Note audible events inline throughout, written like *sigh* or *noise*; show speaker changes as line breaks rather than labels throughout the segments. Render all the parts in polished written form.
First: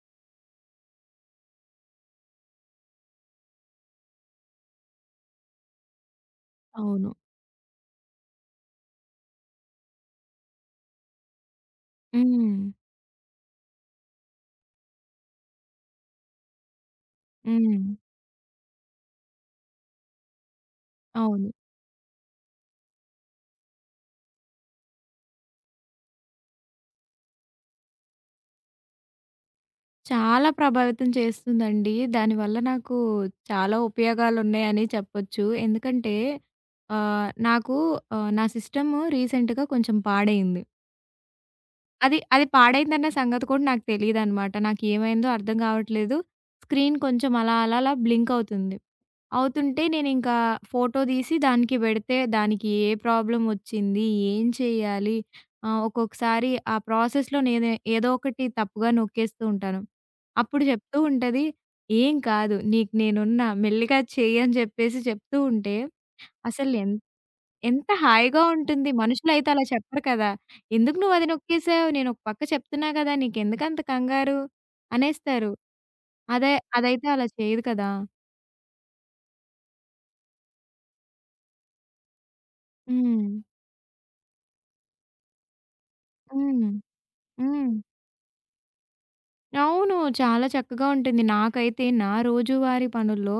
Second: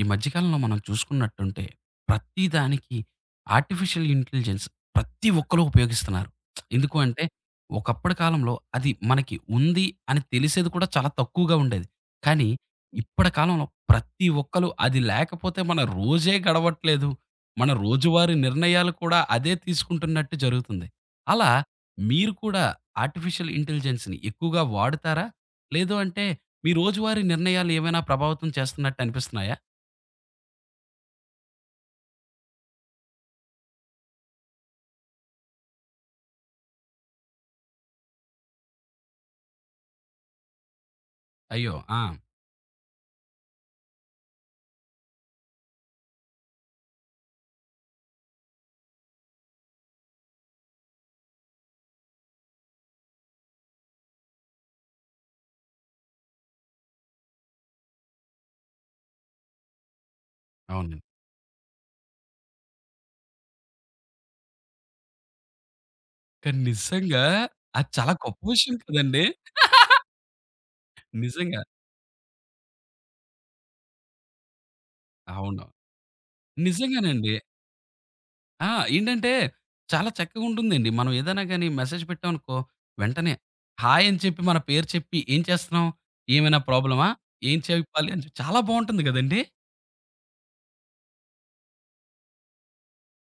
ఈ మధ్యకాలంలో మనం చూసుకున్నట్టుంటే ప్రతి దానికి ఆర్టిఫిషియల్ ఇంటెలిజెన్స్ ప్రతి ఒక్కరు ఉపయోగిస్తున్నారు. ఎందుకు
అవును.
అంటే ఒకప్పటి కాలంలో అది మనకి ఉంది అని తెలిసేది కూడా చాలా తక్కువగా ఉండేది. కానీ
హ్మ్.
ఇప్పటి కాలంలో ప్రతి ఒక్కరు అది లేకపోతే మన రోజే గడవట్లేదు. మన
హ్మ్.
రోజువారీ నిర్ణయాలు కూడా అదే తీసుకుంటున్నట్టు జరుగుతుంది.
అవును.
అలా మీరు కూడా ఆర్టిఫిషియల్ ఇంటెలిజెన్స్‌ని ఎక్కువగా వాడుతారా? లేదు అంటే మీ రోజువారీ నిర్ణయాలు ఏమైనా ప్రభావితం చేస్తున్నట్టు అనిపిస్తున్నాయా?
చాలా ప్రభావితం చేస్తుందండి. దానివల్ల నాకు చాలా ఉపయోగాలున్నాయని చెప్పొచ్చు. ఎందుకంటే నాకు నా సిస్టమ్ రీసెంట్‌గా కొంచెం పాడైంది.
అయ్యో! ఆ!
అది అది పాడైందన్న సంగతి కూడా నాకు తెలీదనమాట. నాకేమైందో అర్థం కావట్లేదు. స్క్రీన్ కొంచెం అలా అలా అలా బ్లింక్ అవుతుంది. అవుతుంటే నేనింకా ఫోటో తీసి దానికి పెడితే దానికి ఏ ప్రాబ్లమ్ వచ్చింది? ఏం చేయాలి? ఒక్కొక్కసారి ఆ ప్రాసెస్‌లో నేనే ఏదో ఒకటి తప్పుగా నొక్కేస్తూ ఉంటాను. అప్పుడు చెప్తూ
అవునండి.
ఉంటది, "ఏం కాదు నీకు నేనున్నా మెల్లిగా చెయ్యి" అని చెప్పేసి చెప్తూ ఉంటే
కానీ
అసలు
నిజంగా
ఎంత
అది చాలా గొప్ప
హాయిగా
విషయం
ఉంటుంది.
కదండీ!
మనుషులైతే అలా చెప్పరు కదా! "ఎందుకు నువ్వు అది
నిజంగా.
నొక్కేసావు? నేను ఒక పక్క చెప్తున్నా కదా! నీకెందుకంత కంగారు?" అనేస్తారు.
అవును.
అదే అదైతే అలా
నిజంగానండి.
చేయదు కదా!
ఆ! ఏంటంటే చాలా చక్కగా ఉంటుందండి. మనం ఏదైనా గాని మెసేజ్ పెట్టామనుకో
హ్మ్.
వెంటనే హాయ్ అని చెప్పి మన పేరు చెప్పి ఏం చేస్తున్నావు? ఏమైనా
హ్మ్.
ప్రాబ్లమా? ఏం
హ్మ్.
చెప్పాలి అని చెప్పి చాలా బావుంటుంది గదండీ!
అవును. చాలా చక్కగా ఉంటుంది. నాకైతే నా రోజువారీ పనుల్లో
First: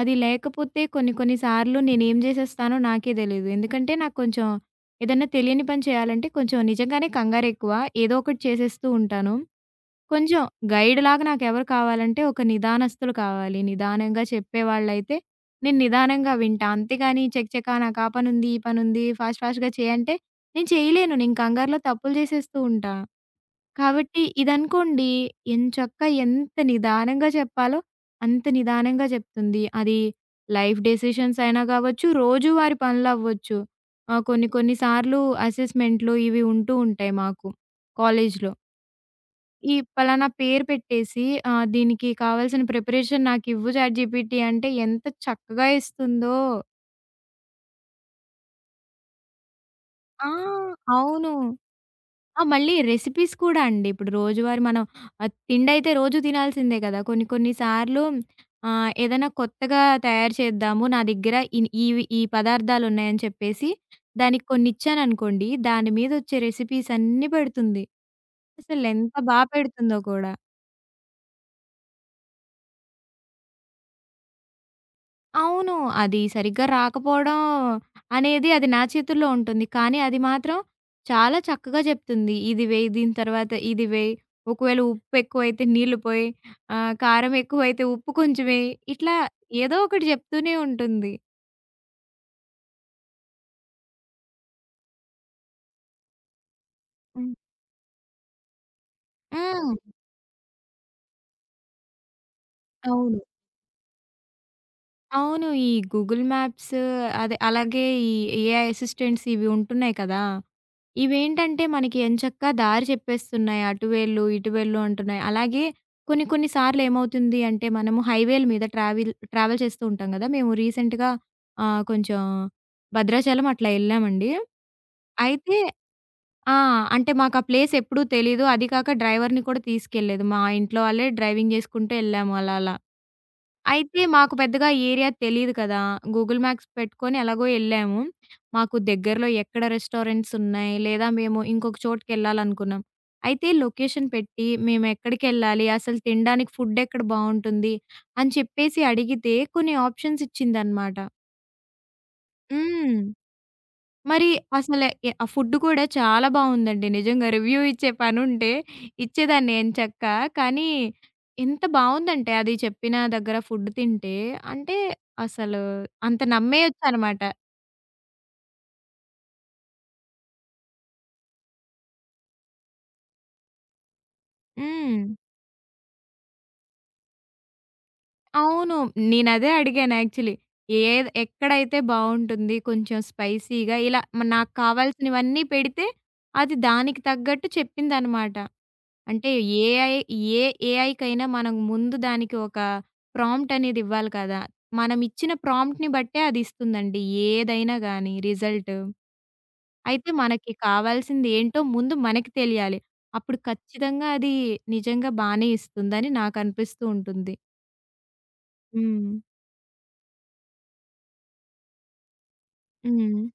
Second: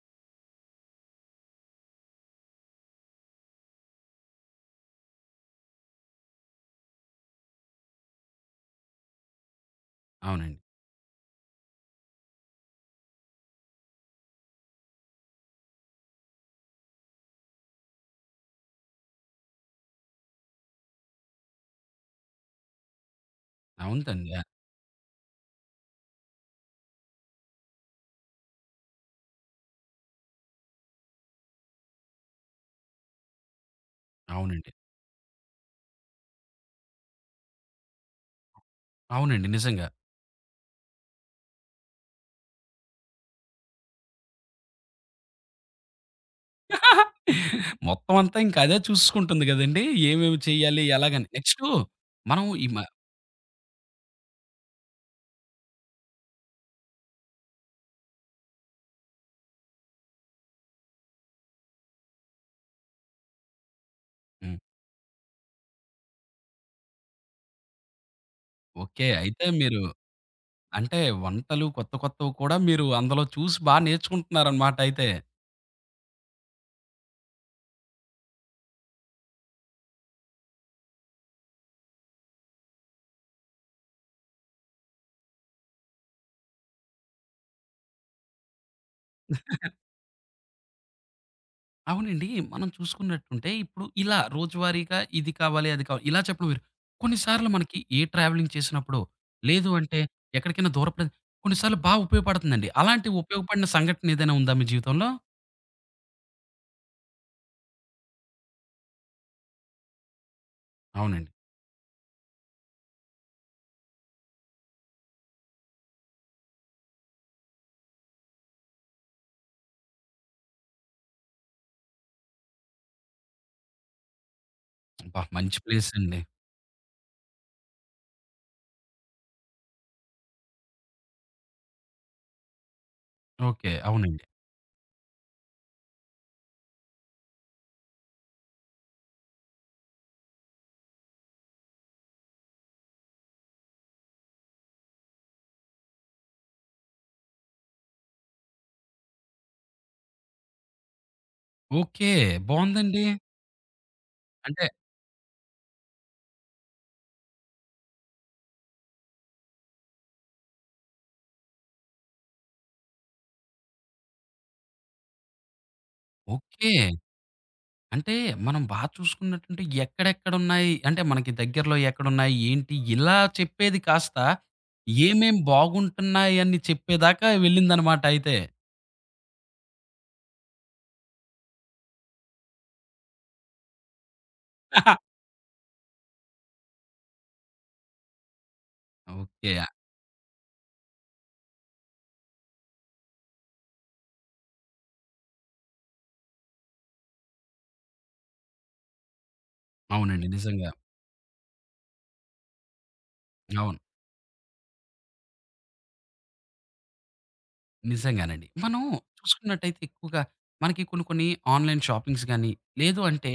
అది లేకపోతే కొన్ని కొన్ని సార్లు నేనేం జేసేస్తానో నాకే తెలీదు. ఎందుకంటే నాకు కొంచెం ఏదన్నా తెలియని పని చేయాలంటే కొంచెం నిజంగానే కంగారెక్కువ. ఏదో ఒకటి చేసేస్తూ ఉంటాను. కొంచెం
అవునండి.
గైడ్‌లాగా నాకెవరు కావాలంటే ఒక నిదానస్తులు కావాలి. నిదానంగా చెప్పేవాళ్ళైతే నేను నిదానంగా వింటా. అంతేగాని చకచకా నాకు ఆ పనుంది, ఈ పనుంది ఫాస్ట్ ఫాస్ట్‌గా చేయంటే నేను చేయలేను. నేను కంగారులో తప్పులు జేసేస్తూ ఉంటా. కాబట్టి
అవుతండి.
ఇదనుకోండి ఎంచక్కా ఎంత నిదానంగా చెప్పాలో అంత నిదానంగా చెప్తుంది. అది లైఫ్ డెసిషన్స్ అయినా కావచ్చు, రోజువారీ పనులవ్వచ్చు. కొన్ని
అవునండి.
కొన్ని సార్లు అసెస్‌మెంట్‌లు ఇవి ఉంటూ ఉంటాయి మాకు కాలేజీలో.
అవునండి.
ఈ
నిజంగా.
పలానా పేరు పెట్టేసి దీనికి కావాల్సిన ప్రిపరేషన్ నాకివ్వు చాట్‌జీపీటీ అంటే ఎంత చక్కగా ఇస్తుందో.
మొత్తం అంతా ఇంక అదే చూసుకుంటుంది గదండీ!
ఆ!
ఏమేమి చేయాలి? ఎలాగని.
అవును.
నెక్స్టు
ఆ!
మనం ఈ
మళ్ళీ
మ
రెసిపీస్ కూడా అండి. ఇప్పుడు రోజువారీ మనం తిండయితే రోజు తినాల్సిందే కదా! కొన్ని కొన్ని సార్లు ఏదైనా కొత్తగా తయారు చేద్దాము. నా దగ్గర ఇన్ ఈవి ఈ పదార్థాలున్నాయని చెప్పేసి దానికి
హ్మ్.
కొన్నిచ్చాననుకోండి. దాని మీదొచ్చే రెసిపీస్ అన్నీ పెడుతుంది.
ఓకే.
అసలెంత బా
అయితే మీరు
పెడుతుందో కూడా.
అంటే వంటలు కొత్త కొత్తవి కూడా మీరు అందులో చూసి బా నేర్చుకుంటున్నారనమాట అయితే.
అవును. అది సరిగ్గా రాకపోవడం అనేది అది నా చేతుల్లో ఉంటుంది. కానీ అది మాత్రం చాలా చక్కగా చెప్తుంది. ఇది వెయ్, దీని తర్వాత ఇది వెయ్, ఒకవేళ ఉప్పు ఎక్కువైతే నీళ్ళు పోయి, కారం ఎక్కువైతే ఉప్పు కొంచెం వెయ్. ఇట్లా ఏదో ఒకటి చెప్తూనే ఉంటుంది.
అవునండి. మనం చూసుకున్నట్టుంటే ఇప్పుడు ఇలా రోజువారీగా ఇది కావాలి, అది కావాలి ఇలా చెప్పడం వేరు.
హ్మ్.
కొన్నిసార్లు మనకి ఏ ట్రావెలింగ్ చేసినప్పుడు లేదు
హ్మ్.
అంటే ఎక్కడికైనా దూర ప్ర కొన్నిసార్లు బా ఉపయోగపడుతుందండి. అలాంటి
అవును.
ఉపయోగపడిన సంఘటన ఏదైనా ఉందా మీ జీవితంలో?
అవును. ఈ గూగుల్ మ్యాప్స్ అదే అలాగే ఈ ఏఐ అసిస్టెంట్స్ ఇవి ఉంటున్నాయి కదా!
అవునండి.
ఇవేంటంటే మనకి ఎంచక్కా దారి చెప్పేస్తున్నాయి. అటు వెళ్ళు, ఇటు వెళ్ళు అంటున్నాయి. అలాగే కొన్ని కొన్ని సార్లేమవుతుంది అంటే మనము హైవేల మీద ట్రావెల్ ట్రావెల్ చేస్తూ ఉంటాం గదా! మేము రీసెంట్‌గా కొంచెం భద్రాచలం అట్లా ఎళ్ళామండి.
అబ్బా!
అయితే
మంచి ప్లేస్ అండి.
ఆ! అంటే మాకు ఆ ప్లేస్ ఎప్పుడూ తెలీదు. అది కాక డ్రైవర్‌ని కూడా తీసుకెళ్ళలేదు. మా ఇంట్లో వాళ్ళే డ్రైవింగ్ జేసుకుంటూ ఎళ్ళాము అలా అలా.
ఓకే.
అయితే
అవునండి.
మాకు పెద్దగా ఏరియా తెలీదు కదా! గూగుల్ మ్యాప్స్ పెట్టుకొని ఎలాగో ఎళ్ళాము. మాకు దగ్గరలో ఎక్కడ రెస్టారెంట్స్ ఉన్నాయి, లేదా మేము ఇంకొక చోటుకెళ్ళాలనుకున్నాం. అయితే లొకేషన్ పెట్టి మేమెక్కడికెళ్ళాలి, అసలు తినడానికి ఫుడ్ ఎక్కడ బావుంటుంది అని చెప్పేసి అడిగితే కొన్ని ఆప్షన్స్ ఇచ్చిందనమాట.
ఓకే.
హ్మ్.
బావుందండి.
మరి
అంటే
అసలు ఎ ఆ ఫుడ్ కూడా చాలా బావుందండి. నిజంగా రివ్యూ ఇచ్చే పనుంటే ఇచ్చేదాన్ని ఎంచక్కా. కానీ ఎంత బావుందంటే అది చెప్పిన దగ్గర ఫుడ్ తింటే అంటే అసలు అంత
ఓకే.
నమ్మేయొచ్చనమాట.
అంటే మనం బా చూసుకున్నట్టుంటే ఎక్కడెక్కడున్నాయి, అంటే మనకి దగ్గరలో ఎక్కడున్నాయి, ఏంటి ఇలా చెప్పేది కాస్త
హ్మ్.
ఏమేం బాగుంటున్నాయని చెప్పేదాకా వెళ్ళిందనమాట అయితే.
అవును. నేనదే అడిగాను యాక్చువల్లీ. ఏది ఎక్కడైతే బావుంటుంది కొంచెం స్పైసీగా ఇలా నాకు
*laughs*
కావాల్సినవన్నీ పెడితే అది దానికి తగ్గట్టు చెప్పిందనమాట. అంటే
ఓకే.
ఏఐ ఏ ఏఐకైనా మనం ముందు దానికి ఒక ప్రాంప్ట్ అనేది ఇవ్వాలి కదా! మనం ఇచ్చిన ప్రాంప్ట్‌ని బట్టే అది ఇస్తుందండి. ఏదైనా గాని రిజల్ట్. అయితే
అవునండి.
మనకి
నిజంగా.
కావాల్సింది ఏంటో ముందు మనకి తెలియాలి. అప్పుడు
అవును.
ఖచ్చితంగా అది నిజంగా బానే ఇస్తుందని నాకు అనిపిస్తూ ఉంటుంది.
నిజంగానండి. మనం
హ్మ్.
చూసుకున్నట్టయితే ఎక్కువగా మనకి కొన్ని కొన్ని ఆన్‌లైన్ షాపింగ్స్ గాని, లేదు
హ్మ్.
అంటే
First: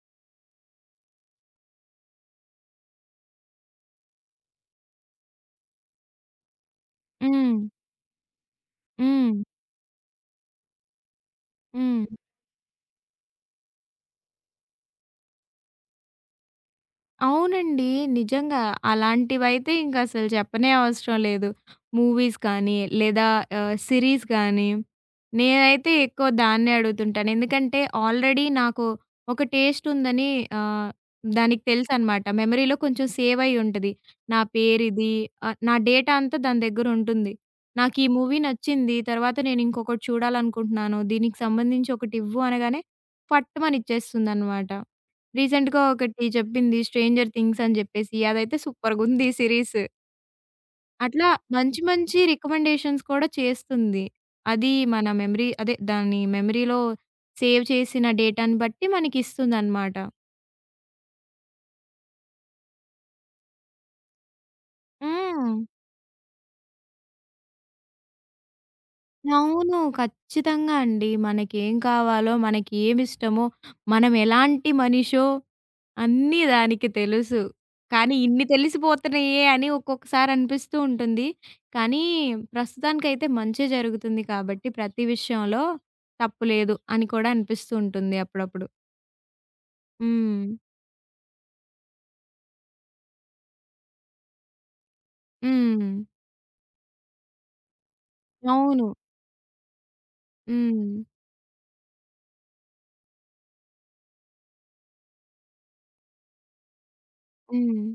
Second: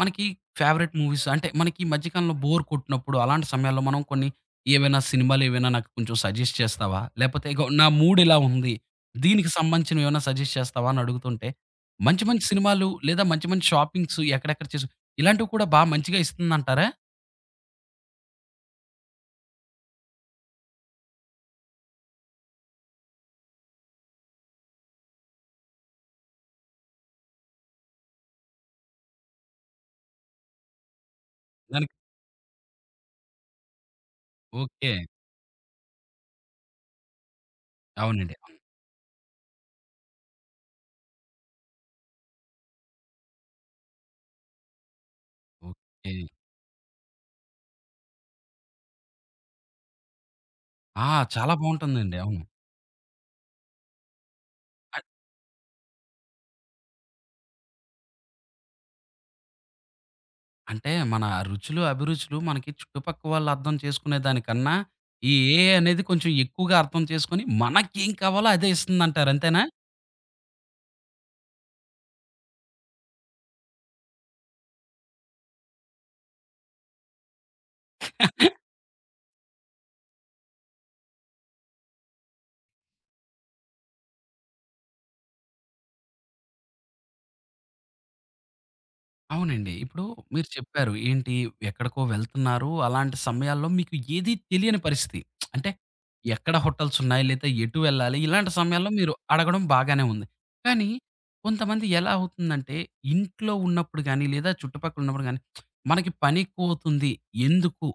మనకి ఫేవరెట్ మూవీస్ అంటే మనకి ఈ మధ్య కాలంలో బోర్ కొట్టినప్పుడు అలాంటి సమయాల్లో మనం కొన్ని ఏవైనా సినిమాలేవైనా నాకు కొంచెం సజెస్ట్ చేస్తావా? లేపోతే
హ్మ్.
ఇగో నా మూడ్ ఇలా ఉంది.
హ్మ్.
దీనికి సంబంధించినవి ఏమైనా సజెస్ట్ చేస్తావా? అని అడుగుతుంటే
హ్మ్.
మంచి మంచి సినిమాలు లేదా మంచి మంచి షాపింగ్స్ ఎక్కడెక్కడ ఇలాంటివి కూడా బా మంచిగా ఇస్తుందంటారా?
అవునండి. నిజంగా. అలాంటివైతే ఇంకసలు చెప్పనే అవసరం లేదు. మూవీస్ కానీ, లేదా సీరీస్ గానీ, నేనైతే ఎక్కువ దాన్నే అడుగుతుంటాను. ఎందుకంటే, ఆల్రెడీ నాకు ఒక టేస్ట్ ఉందని ఆహ్, దానికి
దానికి
తెలుసనమాట. మెమరీలో కొంచెం సేవ్ అయ్యి ఉంటది. నా
ఓకే.
పేరిది, నా డేటా అంతా దాని దగ్గరుంటుంది. నాకీ
అవునండి.
మూవీ
అవును.
నచ్చింది, తర్వాత నేనింకొకటి చూడాలనుకుంటున్నాను, దీనికి సంబంధించి ఒకటివ్వు అనగానే, ఫట్టుమని ఇచ్చేస్తుందనమాట. రీసెంట్‌గా
ఓకే.
ఒకటి జెప్పింది 'స్ట్రేంజర్ థింగ్స్' అని జెప్పేసి. అదైతే సూపర్‌గుంది సీరీస్.
ఆ!
అట్లా
చాలా
మంచి
బావుంటుందండి.
మంచి
అవును.
రికమెండేషన్స్ కూడా చేస్తుంది. అది మన మెమరీ అదే దాని మెమరీలో సేవ్ చేసిన డేటాను బట్టి మనకిస్తుందనమాట.
అంటే మన రుచులు, అభిరుచులు మనకి చుట్టుపక్క వాళ్ళు అర్థం చేసుకునే దానికన్నా, ఈ
హ్మ్.
AI అనేది కొంచెం ఎక్కువగా అర్థం చేసుకొని, మనకేం కావాలో అదే ఇస్తుందంటారు అంతేనా?
అవును. ఖచ్చితంగా అండి. మనకేం కావాలో, మనకి ఏమిష్టమో, మనం ఎలాంటి మనిషో అన్నీ దానికి తెలుసు. కానీ ఇన్ని తెలిసిపోతున్నాయే అని ఒక్కొక్కసారి అనిపిస్తూ ఉంటుంది. కానీ ప్రస్తుతానికైతే మంచే జరుగుతుంది కాబట్టి ప్రతి విషయంలో తప్పు లేదు అని కూడా అనిపిస్తూ ఉంటుంది అప్పుడప్పుడు.
అవునండి. ఇప్పుడు
హ్మ్.
మీరు చెప్పారు. ఏంటి ఎక్కడికో వెళ్తున్నారు. అలాంటి సమయాల్లో మీకు ఏది తెలియని పరిస్థితి. అంటే
హ్మ్.
ఎక్కడ హోటల్స్ ఉన్నాయి? లేదా ఎటు వెళ్ళాలి? ఇలాంటి
అవును.
సమయాల్లో మీరు అడగడం బాగానే ఉంది. కానీ
హ్మ్.
కొంతమంది ఎలా అవుతుందంటే ఇంట్లో ఉన్నప్పుడు గాని, లేదా చుట్టుపక్కల ఉన్నప్పుడు గాని మనకి పని ఎక్కువవుతుంది.
హ్మ్.
ఎందుకు?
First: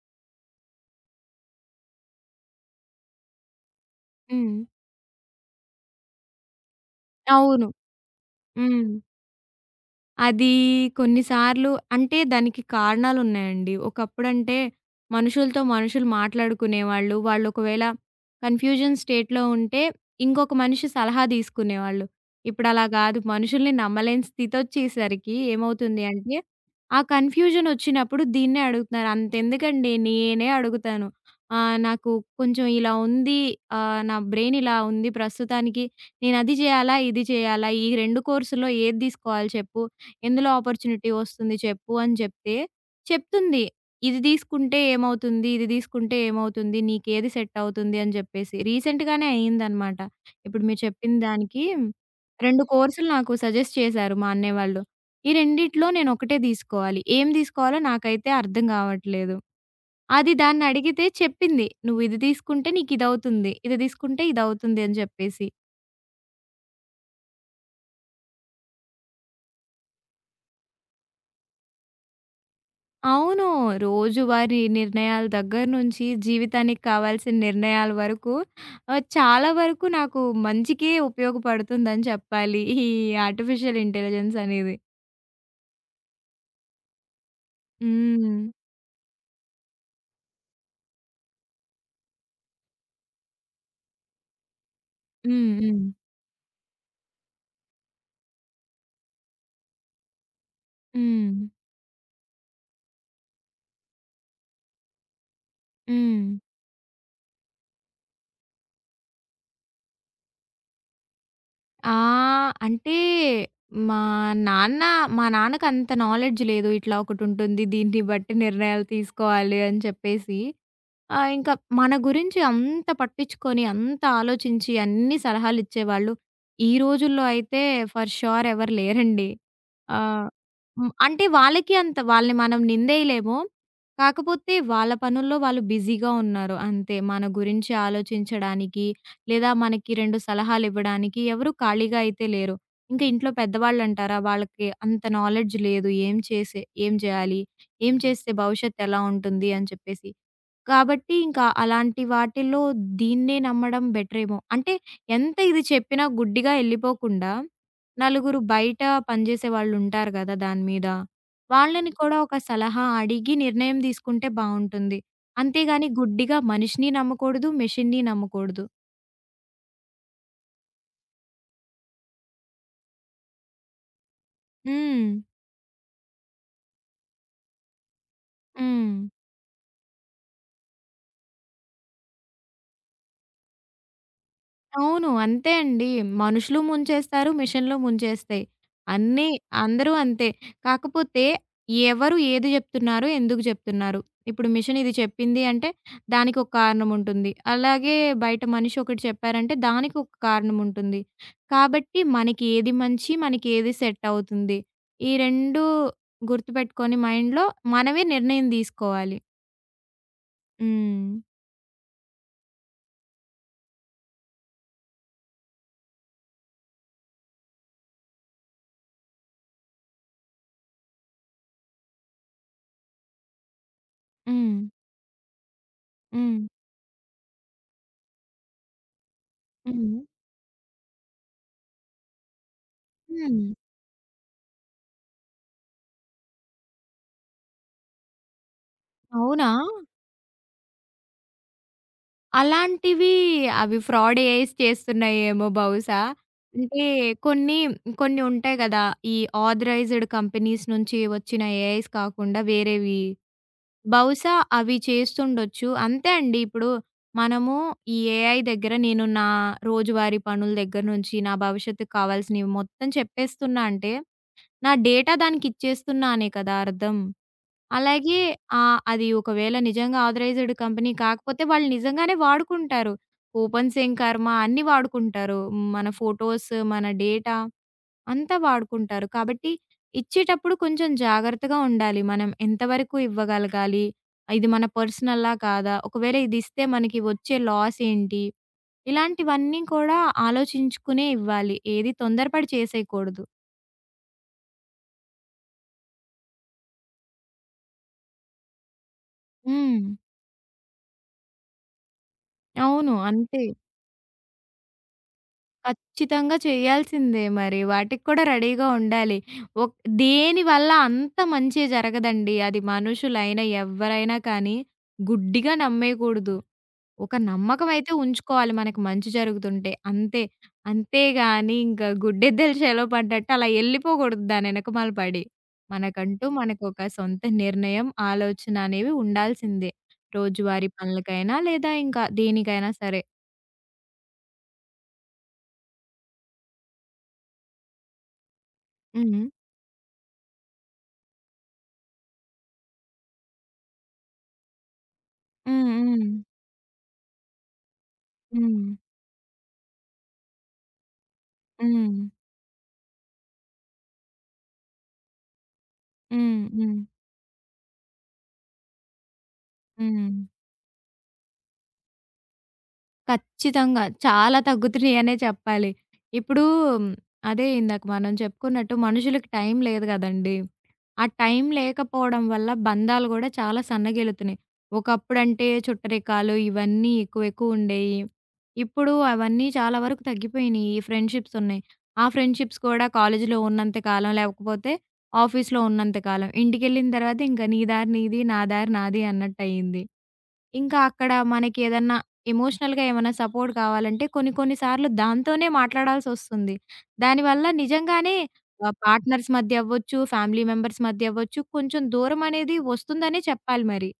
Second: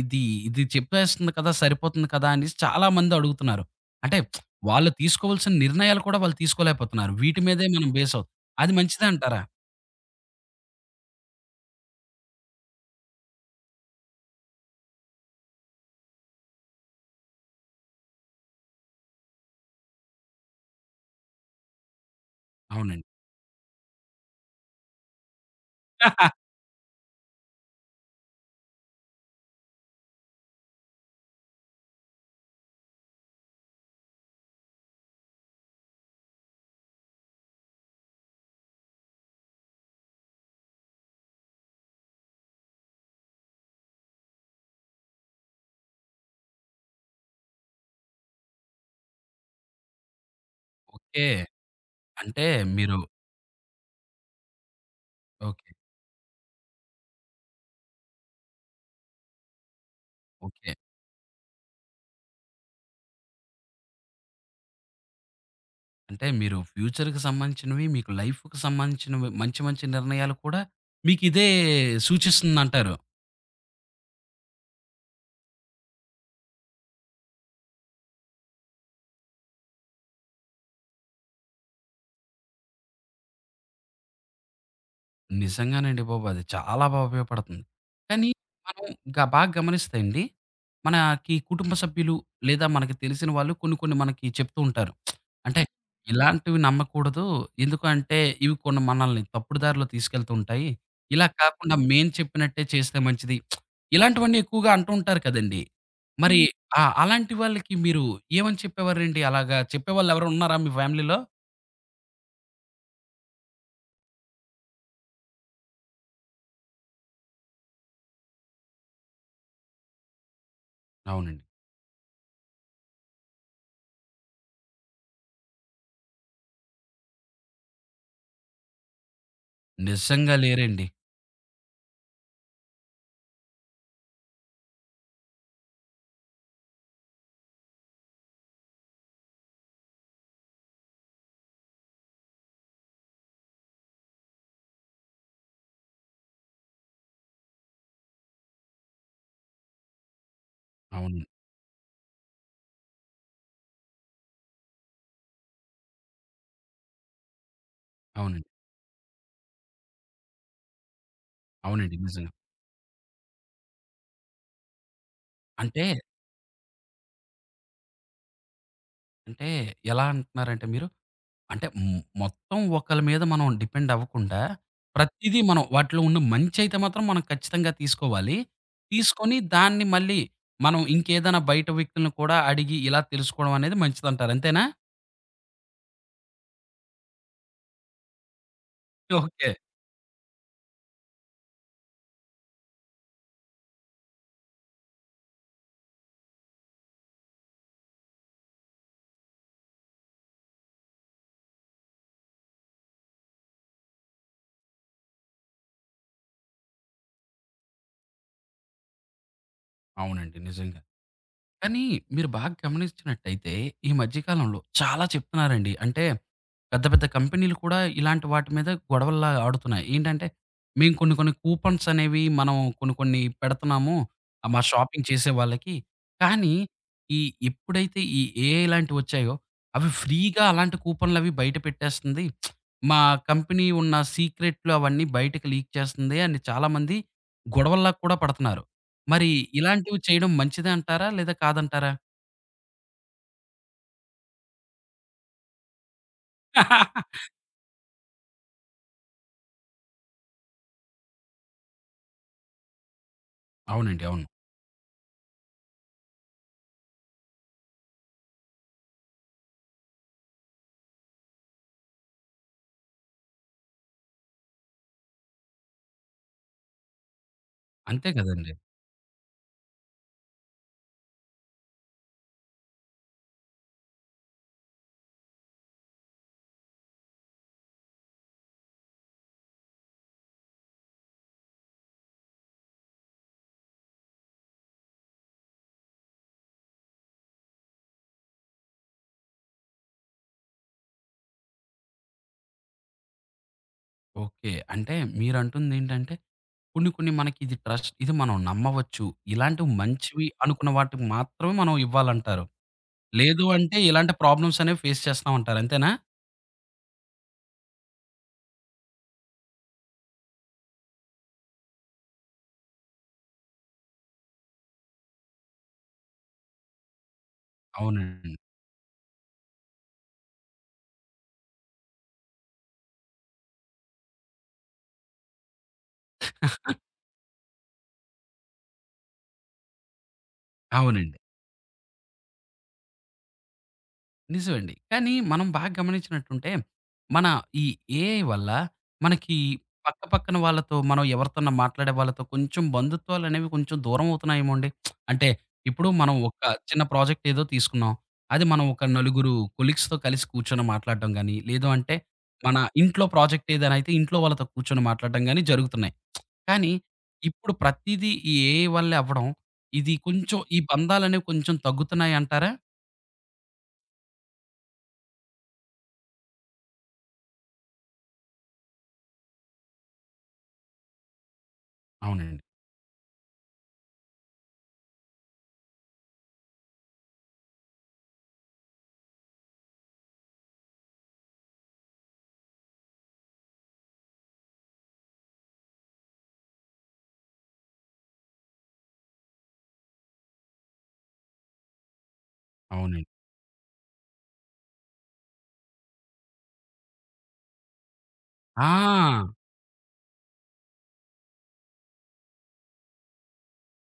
ఇది ఇది చెప్పేస్తుంది కదా! సరిపోతుంది కదా! అనేసి చాలామంది అడుగుతున్నారు. అంటే
హ్మ్.
వాళ్ళు తీసుకోవాల్సిన నిర్ణయాలు కూడా వాళ్ళు తీసుకోలేకపోతున్నారు. వీటి
అవును.
మీదే మనం బేస్ అవుతాం. అది
హ్మ్.
మంచిదే అంటారా?
అది కొన్నిసార్లు అంటే దానికి కారణాలున్నాయండి. ఒకప్పుడంటే మనుషులతో మనుషులు మాట్లాడుకునేవాళ్ళు. వాళ్ళు ఒకవేళ కన్‌ఫ్యూజన్ స్టేట్‌లో ఉంటే ఇంకొక మనిషి సలహా తీసుకునేవాళ్ళు. ఇప్పుడు అలా
అవునండి.
గాదు. మనుషుల్ని నమ్మలేని స్థితొచ్చేసరికి ఏమవుతుంది అంటే, ఆ కన్‌ఫ్యూజన్ ఒచ్చినప్పుడు దీన్నే అడుగుతున్నారు. అంతెందుకండి నేనే అడుగుతాను. నాకు కొంచెం ఇలా ఉంది. నా బ్రెయిన్ ఇలా ఉంది ప్రస్తుతానికి. నేనది జేయాలా? ఇది చేయాలా? ఈ 2 కోర్సుల్లో ఏది తీసుకోవాలి చెప్పు? ఎందులో ఆపర్చునిటీ వస్తుంది చెప్పు అని చెప్తే, చెప్తుంది. ఇది తీసుకుంటే ఏమవుతుంది? ఇది తీసుకుంటే ఏమవుతుంది? నీకేది సెట్ అవుతుంది? అని చెప్పేసి. రీసెంట్‌గానే అయిందనమాట. ఇప్పుడు మీరు చెప్పిన
ఓకే.
దానికి
అంటే
2
మీరు
కోర్సులు నాకు సజెస్ట్ చేశారు మా అన్నయ్య వాళ్ళు. ఈ
ఓకే.
రెండిట్లో నేను ఒకటే తీసుకోవాలి. ఏం తీసుకోవాలో నాకైతే అర్థం కావట్లేదు. అది
ఓకే.
దాన్నడిగితే చెప్పింది. "నువ్వు ఇది తీసుకుంటే నీకిదవుతుంది. ఇది అవుతుంది, ఇది తీసుకుంటే ఇదవుతుంది" అని చెప్పేసి.
అంటే మీరు ఫ్యూచర్‌కి సంబంధించినవి, మీకు లైఫ్‌కి సంబంధించినవి మంచి మంచి నిర్ణయాలు కూడా మీకిదే సూచిస్తుందంటారు.
అవును. రోజువారీ నిర్ణయాల దగ్గర నుంచి జీవితానికి కావాల్సిన నిర్ణయాల వరకు చాలా వరకు నాకు మంచికే ఉపయోగపడుతుందని చెప్పాలి. ఈ ఆర్టిఫిషియల్ ఇంటెలిజెన్స్ అనేది.
నిజంగానండి బాబు. అది చాలా బాగా ఉపయోగపడుతుంది. కానీ
హ్మ్.
మనం గ బాగా గమనిస్తే అండి, మనకి కుటుంబ సభ్యులు లేదా మనకి తెలిసిన వాళ్ళు కొన్ని కొన్ని మనకి చెప్తూ ఉంటారు.
హ్మ్.
అంటే
హ్మ్.
ఇలాంటివి నమ్మకూడదు. ఎందుకంటే ఇవి కొన్ని మనల్ని తప్పుడు దారిలో తీసుకెళ్తూ ఉంటాయి. ఇలా
హ్మ్.
కాకుండా మేము చెప్పినట్టే చేస్తే మంచిది. ఇలాంటివన్నీ ఎక్కువగా అంటూ ఉంటారు కదండీ!
హ్మ్.
మరి హ్మ్. ఆ! అలాంటి వాళ్ళకి మీరు ఏమని చెప్పేవారండి? అలాగా చెప్పేవాళ్ళెవరైనా ఉన్నారా మీ ఫ్యామిలీలో?
ఆ! అంటే మా నాన్న మా నాన్నకంత నాలెడ్జ్ లేదు. ఇట్లా ఒకటుంటుంది. దీన్ని బట్టి నిర్ణయాలు తీసుకోవాలి అని చెప్పేసి. ఆ!
అవునండి.
ఇంకా మన గురించి అంత పట్టించుకొని, అంత ఆలోచించి, అన్ని సలహాలిచ్చేవాళ్ళు ఈ రోజుల్లో అయితే ఫర్ ష్యూర్ ఎవరు లేరండి. ఆహ్,
నిజంగా లేరండి.
హ్మ్. అంటే వాళ్ళకి అంత వాళ్ళని మనం నిందేయలేము. కాకపోతే వాళ్ళ పనుల్లో వాళ్ళు బిజీగా ఉన్నారు అంతే. మన గురించి ఆలోచించడానికి, లేదా మనకి 2 సలహాలివ్వడానికి ఎవరు ఖాళీగా అయితే లేరు. ఇంకా ఇంట్లో పెద్దవాళ్ళంటారా వాళ్ళకి అంత నాలెడ్జ్ లేదు. ఏం చేయాలి? ఏం చేస్తే భవిష్యత్తు ఎలా ఉంటుంది? అని చెప్పేసి. కాబట్టి
అవును.
ఇంకా అలాంటి వాటిల్లో దీన్నే నమ్మడం బెటరేమో. అంటే ఎంత ఇది చెప్పినా గుడ్డిగా ఎళ్ళిపోకుండా, నలుగురు
అవునండి.
బయట పనిజేసే వాళ్ళుంటారు గదా! దాని మీద. వాళ్ళని
అవునండి.
కూడా
నిజంగా.
ఒక సలహా అడిగి నిర్ణయం తీసుకుంటే బావుంటుంది.
అంటే,
అంతేగాని గుడ్డిగా మనిషిని నమ్మకూడదు, మెషిన్‌ని నమ్మకూడదు.
అంటే ఎలా అంటున్నారంటే మీరు, అంటే హ్మ్, మొత్తం ఒకళ్ళ మీద మనం డిపెండ్ అవ్వకుండా,
హ్మ్.
ప్రతీదీ మనం వాటిలో ఉన్న మంచయితే మాత్రం మనం ఖచ్చితంగా తీసుకోవాలి.
హ్మ్.
తీసుకొని దాన్ని మళ్ళీ మనం ఇంకేదైనా బయట వ్యక్తులను కూడా అడిగి ఇలా తెలుసుకోవడం అనేది మంచిదంటారు. అంతేనా?
అవును. అంతే అండి. మనుషులు ముంచేస్తారు, మిషన్‌లు ముంచేస్తాయి. అన్నీ
ఓకే.
అందరూ అంతే. కాకపోతే ఎవరు ఏది జెప్తున్నారు? ఎందుకు జెప్తున్నారు? ఇప్పుడు మిషన్ ఇది చెప్పింది అంటే దానికొక కారణం ఉంటుంది. అలాగే బయట మనిషి ఒకటి చెప్పారంటే దానికొక కారణం ఉంటుంది. కాబట్టి మనకి ఏది మంచి, మనకి ఏది సెట్ అవుతుంది. ఈ 2 గుర్తుపెట్టుకొని మైండ్‌లో మనమే నిర్ణయం దీసుకోవాలి.
అవునండి. నిజంగా.
హ్మ్.
కానీ మీరు బాగా గమనించినట్టయితే ఈ మధ్య కాలంలో చాలా చెప్తున్నారండి. అంటే పెద్ద పెద్ద కంపెనీలు కూడా ఇలాంటి వాటి మీద గొడవల్లా ఆడుతున్నాయి. ఏంటంటే మేము కొన్ని కొన్ని కూపన్స్ అనేవి మనం కొన్ని కొన్ని పెడుతున్నాము. ఆహ్,
హ్మ్.
మా షాపింగ్ చేసే వాళ్ళకి.
హ్మ్.
కానీ ఈ ఎప్పుడైతే ఈ AI లాంటివి వచ్చాయో అవి
హ్మ్.
ఫ్రీగా అలాంటి కూపన్‌లవి బయట పెట్టేస్తుంది. మా
హ్మ్.
కంపెనీ ఉన్న సీక్రెట్లు అవన్నీ బయటకి లీక్ చేస్తుంది అని చాలామంది గొడవల్లా కూడా పడుతున్నారు. మరి
అవునా?
ఇలాంటివి చేయడం మంచిదే అంటారా? లేదా కాదంటారా?
అలాంటివి అవి ఫ్రాడ్ ఏఐస్ చేస్తున్నాయేమో బహుశా. అంటే కొన్ని, కొన్ని ఉంటాయి గదా! ఈ ఆథరైజ్డ్ కంపెనీస్ నుంచి వచ్చిన ఏఐస్ కాకుండా వేరేవి.
అవునండి. అవును.
బహుశా అవి చేస్తుండొచ్చు. అంతే అండి. ఇప్పుడు మనము ఈ ఏఐ దగ్గర నేను నా రోజువారీ పనుల దగ్గర నుంచి నా భవిష్యత్తుకు కావాల్సినవి మొత్తం చెప్పేస్తున్నా అంటే, నా డేటా దానికి ఇచ్చేస్తున్నా అనే కదా అర్థం.
అంతే
అలాగే
గదండీ.
అది ఒకవేళ నిజంగా ఆథరైజ్డ్ కంపెనీ కాకపోతే వాళ్ళు నిజంగానే వాడుకుంటారు. కూపన్స్ ఏం కర్మ అన్నీ వాడుకుంటారు. మన ఫోటోస్, మన డేటా అంతా వాడుకుంటారు. కాబట్టి ఇచ్చేటప్పుడు కొంచెం జాగ్రత్తగా ఉండాలి. మనం ఎంతవరకు ఇవ్వగలగాలి? ఇది మన పర్సనలా? కాదా? ఒకవేళ ఇది ఇస్తే మనకి వచ్చే లాస్ ఏంటి? ఇలాంటివన్నీ కూడా ఆలోచించుకునే ఇవ్వాలి. ఏది తొందరపడి చేసేయకూడదు.
ఓకే. అంటే మీరంటుందేంటంటే కొన్ని కొన్ని మనకి ఇది ట్రస్ట్ ఇది మనం నమ్మవచ్చు. ఇలాంటివి
హ్మ్.
మంచివి అనుకున్న వాటికి మాత్రమే మనం ఇవ్వాలంటారు.
అవును. అంతే.
లేదు అంటే ఇలాంటి ప్రాబ్లమ్స్ అనేవి ఫేస్ చేస్తామంటారు. అంతేనా?
ఖచ్చితంగా చేయాల్సిందే మరి. వాటికి కూడా రెడీగా ఉండాలి. ఒక్ దేనివల్ల అంత మంచే జరగదండి. అది మనుషులైనా, ఎవ్వరైనా కానీ గుడ్డిగా నమ్మేయకూడదు. ఒక నమ్మకం అయితే
అవునండి.
ఉంచుకోవాలి మనకి మంచి జరుగుతుంటే అంతే. అంతేగాని ఇంకా గుడ్డెద్దలు చేలో పడ్డట్టు అలా ఎళ్ళిపోకూడదు దానెనకమాల పడి. మనకంటూ మనకొక సొంత నిర్ణయం, ఆలోచన అనేవి ఉండాల్సిందే. రోజువారీ
అవునండి.
పనులకైనా లేదా ఇంకా దేనికైనా సరే.
నిజమండి. కానీ మనం బాగా గమనించినట్టుంటే, మన ఈ AI వల్ల
హ్మ్.
మనకి పక్క పక్కన వాళ్ళతో మనం ఎవరితోన్నా మాట్లాడే వాళ్ళతో కొంచెం బంధుత్వాలనేవి కొంచెం దూరం అవుతున్నాయేమో అండి. అంటే
హ్మ్.
ఇప్పుడు
హ్మ్.
మనం ఒక చిన్న ప్రాజెక్ట్ ఏదో తీసుకున్నాం. అది మనం
హ్మ్.
ఒక నలుగురు కొలీగ్స్‌తో కలిసి కూర్చొని మాట్లాడడం గాని, లేదు అంటే
హ్మ్.
మన ఇంట్లో ప్రాజెక్ట్ ఏదైనా అయితే ఇంట్లో వాళ్ళతో కూర్చొని మాట్లాడడం గాని జరుగుతున్నాయి.
హ్మ్.
కానీ
హ్మ్.
ఇప్పుడు ప్రతీదీ ఈ AI వల్లే అవ్వడం, ఇది
హ్మ్.
కొంచెం ఈ బంధాలనేవి కొంచెం తగ్గుతున్నాయంటారా?
ఖచ్చితంగా. చాలా తగ్గుతున్నాయనే చెప్పాలి. ఇప్పుడు అదే ఇందాక మనం చెప్పుకున్నట్టు మనుషులకి టైం లేదు గదండీ! ఆ టైం లేకపోవడం
అవునండి.
వల్ల బంధాలు గూడా చాలా సన్నగిల్లుతున్నాయి. ఒకప్పుడంటే చుట్టరికాలు ఇవన్నీ ఎక్కువ ఎక్కువ ఉండేయి. ఇప్పుడు అవన్నీ చాలా వరకు తగ్గిపోయినియి. ఈ ఫ్రెండ్షిప్స్ ఉన్నాయి. ఆ ఫ్రెండ్షిప్స్ కూడా కాలేజీలో ఉన్నంత కాలం లేకపోతే ఆఫీస్‌లో ఉన్నంత కాలం. ఇంటికెళ్ళిన తర్వాత ఇంక నీ దారి నీది, నా దారి నాది అన్నట్టయింది. ఇంకా అక్కడ మనకేదన్నా ఎమోషనల్‌గా
అవునండి.
ఏమన్నా సపోర్ట్ కావాలంటే కొన్ని కొన్ని సార్లు దాంతోనే మాట్లాడాల్సొస్తుంది. దానివల్ల నిజంగానే పార్ట్నర్స్
ఆ!
మధ్య అవ్వచ్చు, ఫ్యామిలీ మెంబర్స్ మధ్య అవ్వచ్చు, కొంచెం దూరం అనేది వస్తుందనే చెప్పాలి మరి.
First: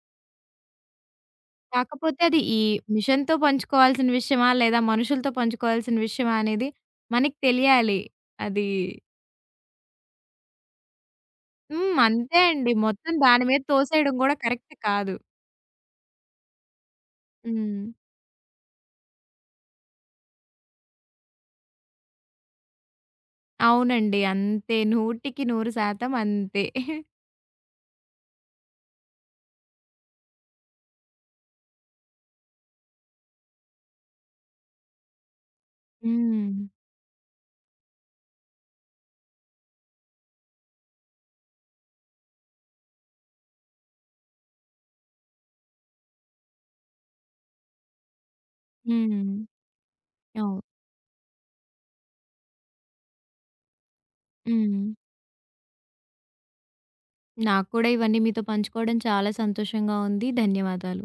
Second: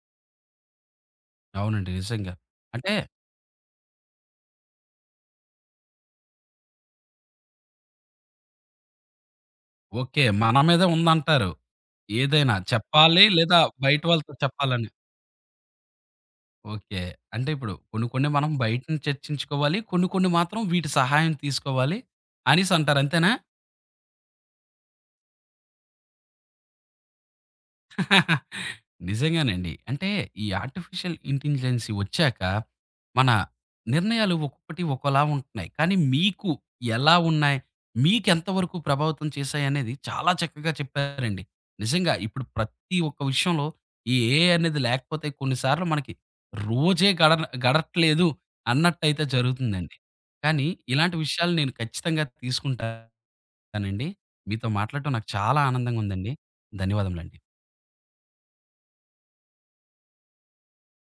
అవునండి.
కాకపోతే
నిజంగా.
అది ఈ
అంటే
మిషన్‌తో పంచుకోవాల్సిన విషయమా? లేదా మనుషులతో పంచుకోవాల్సిన విషయమా? అనేది మనకి తెలియాలి. అది
ఓకే. మన మీదే ఉందంటారు.
హ్మ్. అంతే
ఏదైనా
అండి. మొత్తం
చెప్పాలి
దాని మీద
లేదా బయట
తోసేయడం కూడా
వాళ్ళతో
కరెక్ట్
చెప్పాలని.
కాదు.
ఓకే. అంటే ఇప్పుడు
హ్మ్.
కొన్ని కొన్ని మనం బయటని చర్చించుకోవాలి. కొన్ని కొన్ని మాత్రం వీటి సహాయం తీసుకోవాలి అనేసంటారు అంతేనా?
అవునండి. అంతే. 100కి 100% అంతే.
నిజంగానండి. అంటే ఈ ఆర్టిఫిషియల్ ఇంటెలిజెన్సీ వచ్చాక, మన నిర్ణయాలు ఒక్కొక్కటి ఒకలా ఉంటున్నాయి. కానీ
హ్మ్.
మీకు ఎలా ఉన్నాయి? మీకెంత వరకు ప్రభావితం చేశాయనేది చాలా చక్కగా చెప్పారండి. నిజంగా ఇప్పుడు ప్రతి ఒక్క విషయంలో ఈ AI అనేది లేకపోతే కొన్ని సార్లు మనకి రోజే గడట్లేదు అన్నట్టయితే
హ్మ్.
జరుగుతుందండి.
అవును.
కానీ ఇలాంటి విషయాలు నేను ఖచ్చితంగా తీసుకుంటానండి. మీతో
హ్మ్.
మాట్లాడటం నాకు చాలా ఆనందంగా ఉందండి. ధన్యవాదములండి.
నాకు కూడా ఇవన్నీ మీతో పంచుకోవడం చాలా సంతోషంగా ఉంది. ధన్యవాదాలు.